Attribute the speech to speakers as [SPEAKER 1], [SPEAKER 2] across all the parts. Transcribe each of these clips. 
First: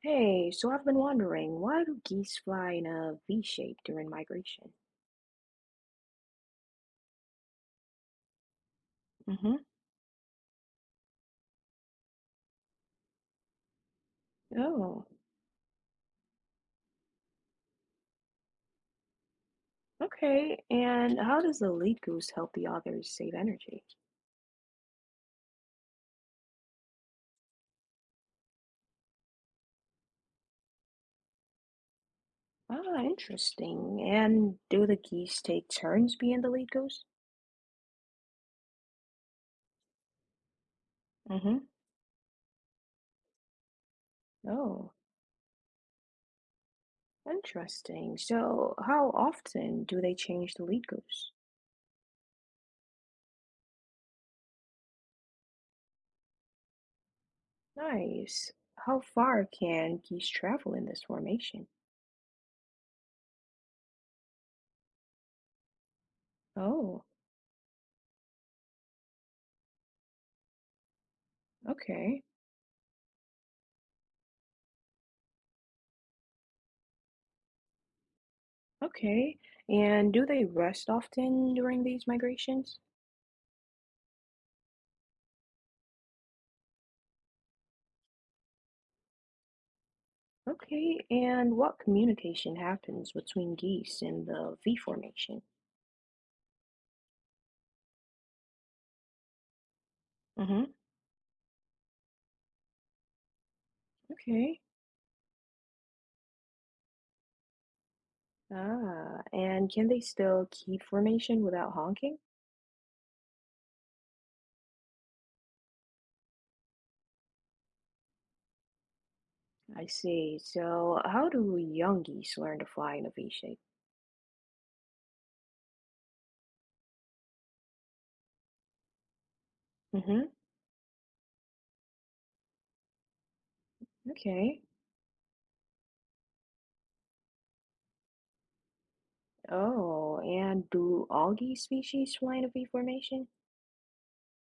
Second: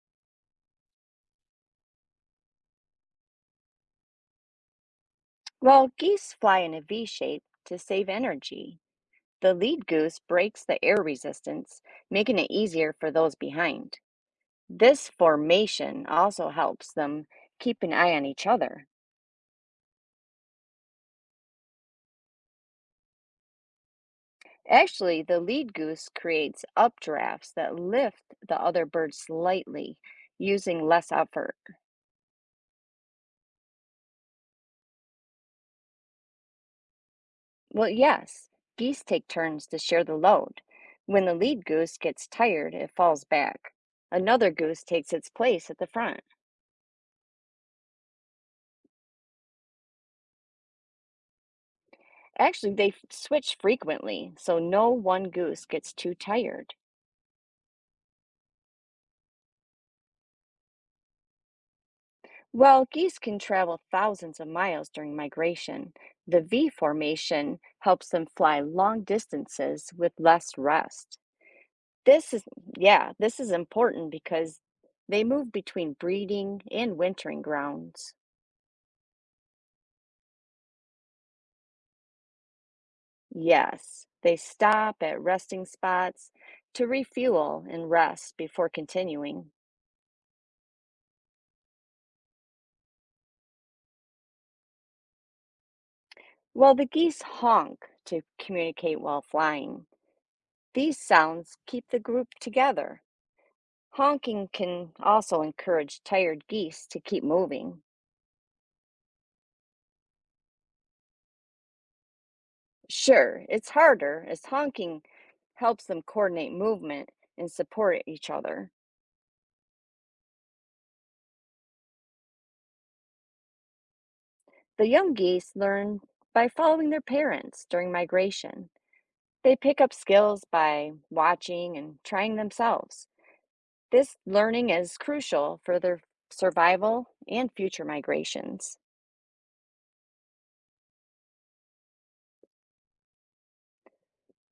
[SPEAKER 1] Hey, so I've been wondering, why do geese fly in a V shape during migration?
[SPEAKER 2] While geese fly in a V shape to save energy, the
[SPEAKER 1] Mm-hmm.
[SPEAKER 2] lead goose breaks the air resistance, making it easier for those behind.
[SPEAKER 1] Oh,
[SPEAKER 2] This formation also helps them keep an eye on each other.
[SPEAKER 1] okay. And how does the lead goose help the others save energy?
[SPEAKER 2] Actually, the lead goose creates updrafts that lift the other birds slightly, using less effort.
[SPEAKER 1] Ah, interesting. And do the geese take turns being the lead goose?
[SPEAKER 2] Well, yes, geese take turns to share the load. When the
[SPEAKER 1] Mm-hmm.
[SPEAKER 2] lead goose gets tired, it falls back. Another goose
[SPEAKER 1] Oh,
[SPEAKER 2] takes its place at the front.
[SPEAKER 1] interesting. So how often do they change the lead goose?
[SPEAKER 2] Actually, switch frequently, so no one goose gets too tired.
[SPEAKER 1] Nice. How far can geese travel in this formation?
[SPEAKER 2] While geese can travel thousands of miles during migration, the V
[SPEAKER 1] Oh,
[SPEAKER 2] formation helps them fly long distances with less rest.
[SPEAKER 1] okay.
[SPEAKER 2] This is, yeah, this is important because they move between breeding and wintering grounds.
[SPEAKER 1] Okay. And do they rest often during these migrations?
[SPEAKER 2] Yes, they stop at resting spots to refuel and rest before continuing.
[SPEAKER 1] Okay. And what communication happens between geese in the V formation?
[SPEAKER 2] Well, the geese honk to communicate while flying.
[SPEAKER 1] Hmm.
[SPEAKER 2] These sounds keep the group together. Honking
[SPEAKER 1] Okay.
[SPEAKER 2] can also encourage tired geese to keep moving.
[SPEAKER 1] Ah, and can they still keep formation without honking?
[SPEAKER 2] Sure, it's harder as honking helps them coordinate movement and support each other.
[SPEAKER 1] I see. So how do young geese learn to fly in a V shape?
[SPEAKER 2] The young geese learn by following their parents during migration. They pick up
[SPEAKER 1] Mm-hmm.
[SPEAKER 2] skills by watching and trying themselves. This
[SPEAKER 1] Okay.
[SPEAKER 2] learning is crucial for their survival and future migrations.
[SPEAKER 1] Oh, and do all geese species fly in a V formation?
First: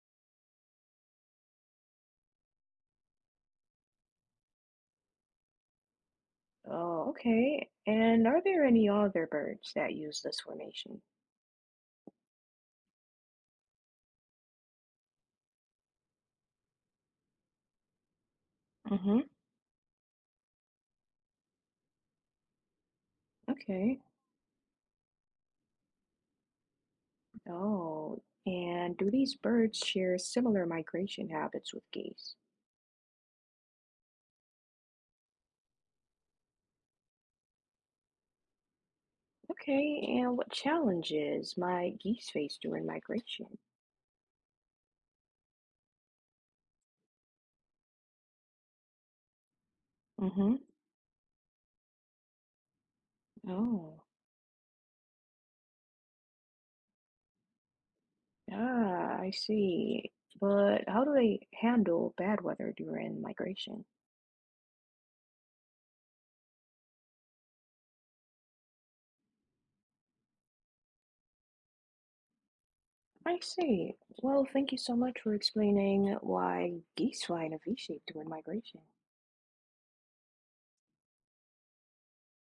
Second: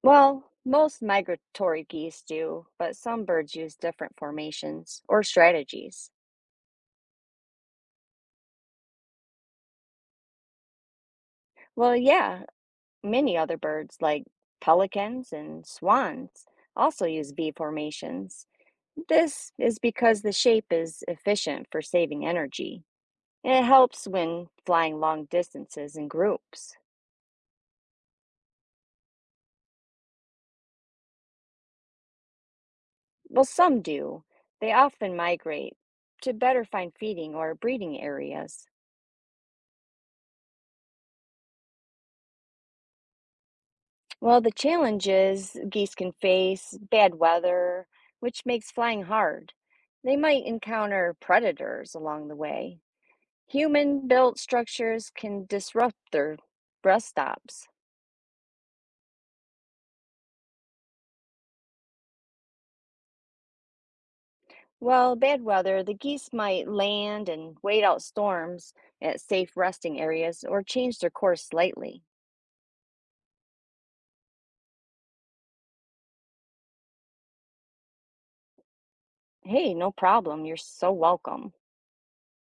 [SPEAKER 2] Well, most migratory geese do, but some birds use different formations or strategies.
[SPEAKER 1] Oh, okay. And are there any other birds that use this formation?
[SPEAKER 2] Well, yeah, many other birds, like pelicans and swans, also use V formations.
[SPEAKER 1] Mm-hmm.
[SPEAKER 2] This is because the shape is efficient for saving energy, and it
[SPEAKER 1] Okay.
[SPEAKER 2] helps when flying long distances in groups.
[SPEAKER 1] Oh, and do these birds share similar migration habits with geese?
[SPEAKER 2] Well, some do. They often migrate to better find feeding or breeding areas.
[SPEAKER 1] Okay, and what challenges might geese face during migration?
[SPEAKER 2] Well, the challenges geese can face bad weather, which makes flying hard. They might
[SPEAKER 1] Mm-hmm.
[SPEAKER 2] encounter predators along the way.
[SPEAKER 1] Oh,
[SPEAKER 2] Human built structures can disrupt their rest stops.
[SPEAKER 1] ah, I see. But how do they handle bad weather during migration?
[SPEAKER 2] While bad weather, the geese might land and wait out storms at safe resting areas or change their course slightly.
[SPEAKER 1] I see. Well, thank you so much for explaining why geese fly in a V shape during migration.
[SPEAKER 2] Hey, no problem. You're so welcome.